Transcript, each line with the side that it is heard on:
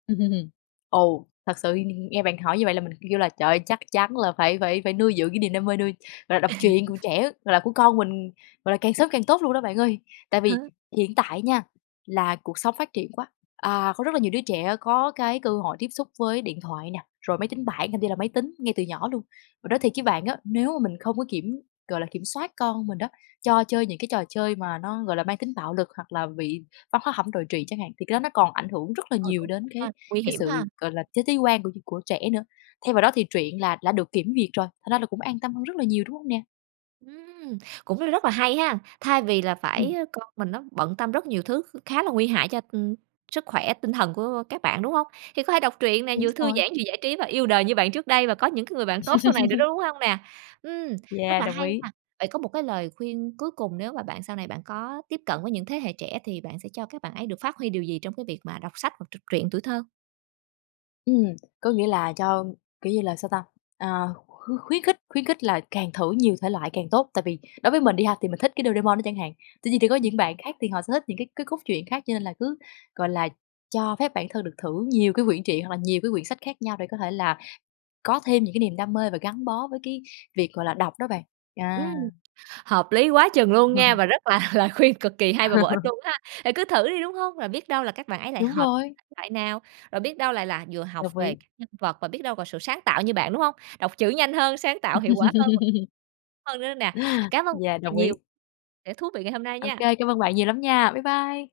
left: Ồ, thật sự th nghe bạn hỏi như vậy là mình kêu kêu là, trời ơi, chắc chắn là phải phải phải nuôi dưỡng cái niềm đam mê, nuôi gọi là, đọc truyện của trẻ, gọi là, của con mình, gọi là, càng sớm càng tốt luôn đó bạn ơi. Tại vì
right: Hớ?
left: hiện tại nha là cuộc sống phát triển quá, à, có rất là nhiều đứa trẻ có cái cơ hội tiếp xúc với điện thoại nè, rồi máy tính bảng, thậm chí là máy tính ngay từ nhỏ luôn. Mình nói thiệt với bạn á, nếu mà mình không có kiểm, gọi là, kiểm soát con mình đó, cho chơi những cái trò chơi mà nó, gọi là, mang tính bạo lực hoặc là bị văn hóa hẩm đồi trụy chẳng hạn, thì cái đó nó còn ảnh hưởng rất là
right: Ừ,
left: nhiều
right: cũng
left: đến
right: [unintelligible]
left: cái
right: ha, nguy
left: cái
right: hiểm
left: sự,
right: ha!
left: gọi là, thế giới quan của của trẻ nữa. Thay vào đó thì truyện là đã được kiểm duyệt rồi, thành ra là cũng an tâm hơn rất là nhiều, đúng hông nè?
right: Ừm, cũng rất rất là hay hen, thay vì là phải
left: Ừm.
right: ơ, con mình nó bận tâm rất nhiều thứ kh khá là nguy hại cho, ừm, sức khỏe tinh thần của, ơ, các bạn, đúng hông? Thì có thể đọc truyện nè,
left: Đúng
right: vừa thư
left: rồi.
right: giãn, vừa giải trí và yêu đời như bạn trước đây, và có những cái người bạn tốt sau này nữa đó, đúng hông nè? Ừm, rất
left: Yeah,
right: là
left: đồng
right: hay
left: ý.
right: ha! Vậy có một cái lời khuyên cuối cùng, nếu mà bạn sau này bạn có tiếp cận với những thế hệ trẻ thì bạn sẽ cho các bạn ấy được phát huy điều gì trong cái việc mà đọc sách hoặc trọc truyện tuổi thơ?
left: Ừm, có nghĩa là cho, kiểu như là, sao ta? À, kh khu khuyến khích khuyến khích là càng thử nhiều thể loại càng tốt, tại vì đối với mình nha thì mình thích cái Doraemon đó chẳng hạn, tuy nhiên thì có
right: Ừm.
left: những bạn khác thì họ sẽ thích những cái cái cốt truyện khác. Cho nên là cứ, gọi là, cho phép bản thân được thử nhiều cái quyển truyện, hoặc là nhiều cái quyển sách khác nhau để có thể là có thêm những cái niềm đam mê và gắn bó với cái việc, gọi là, đọc đó bạn. À.
right: Ừm, hợp lý quá chừng luôn nha, và rất là lời khuyên cực kỳ hay và bổ ích luôn ha? Ừ, cứ thử đi, đúng hông? Rồi biết đâu là các bạn ấy lại
left: Đúng
right: hợp với
left: rồi.
right: thể loại nào, rồi biết đâu lại là vừa học
left: Đồng
right: về
left: ý.
right: các nhân vật và biết đâu là sự sáng tạo như bạn, đúng hông? Đọc chữ nhanh hơn, sáng tạo hiệu quả hơn và hơn nữa nè, cám ơn
left: Yeah, đồng ý.
right: nhiều sẻ thú vị ngày hôm nay
left: Ô
right: nha!
left: kê, cảm ơn bạn nhiều lắm nha! Bye bye.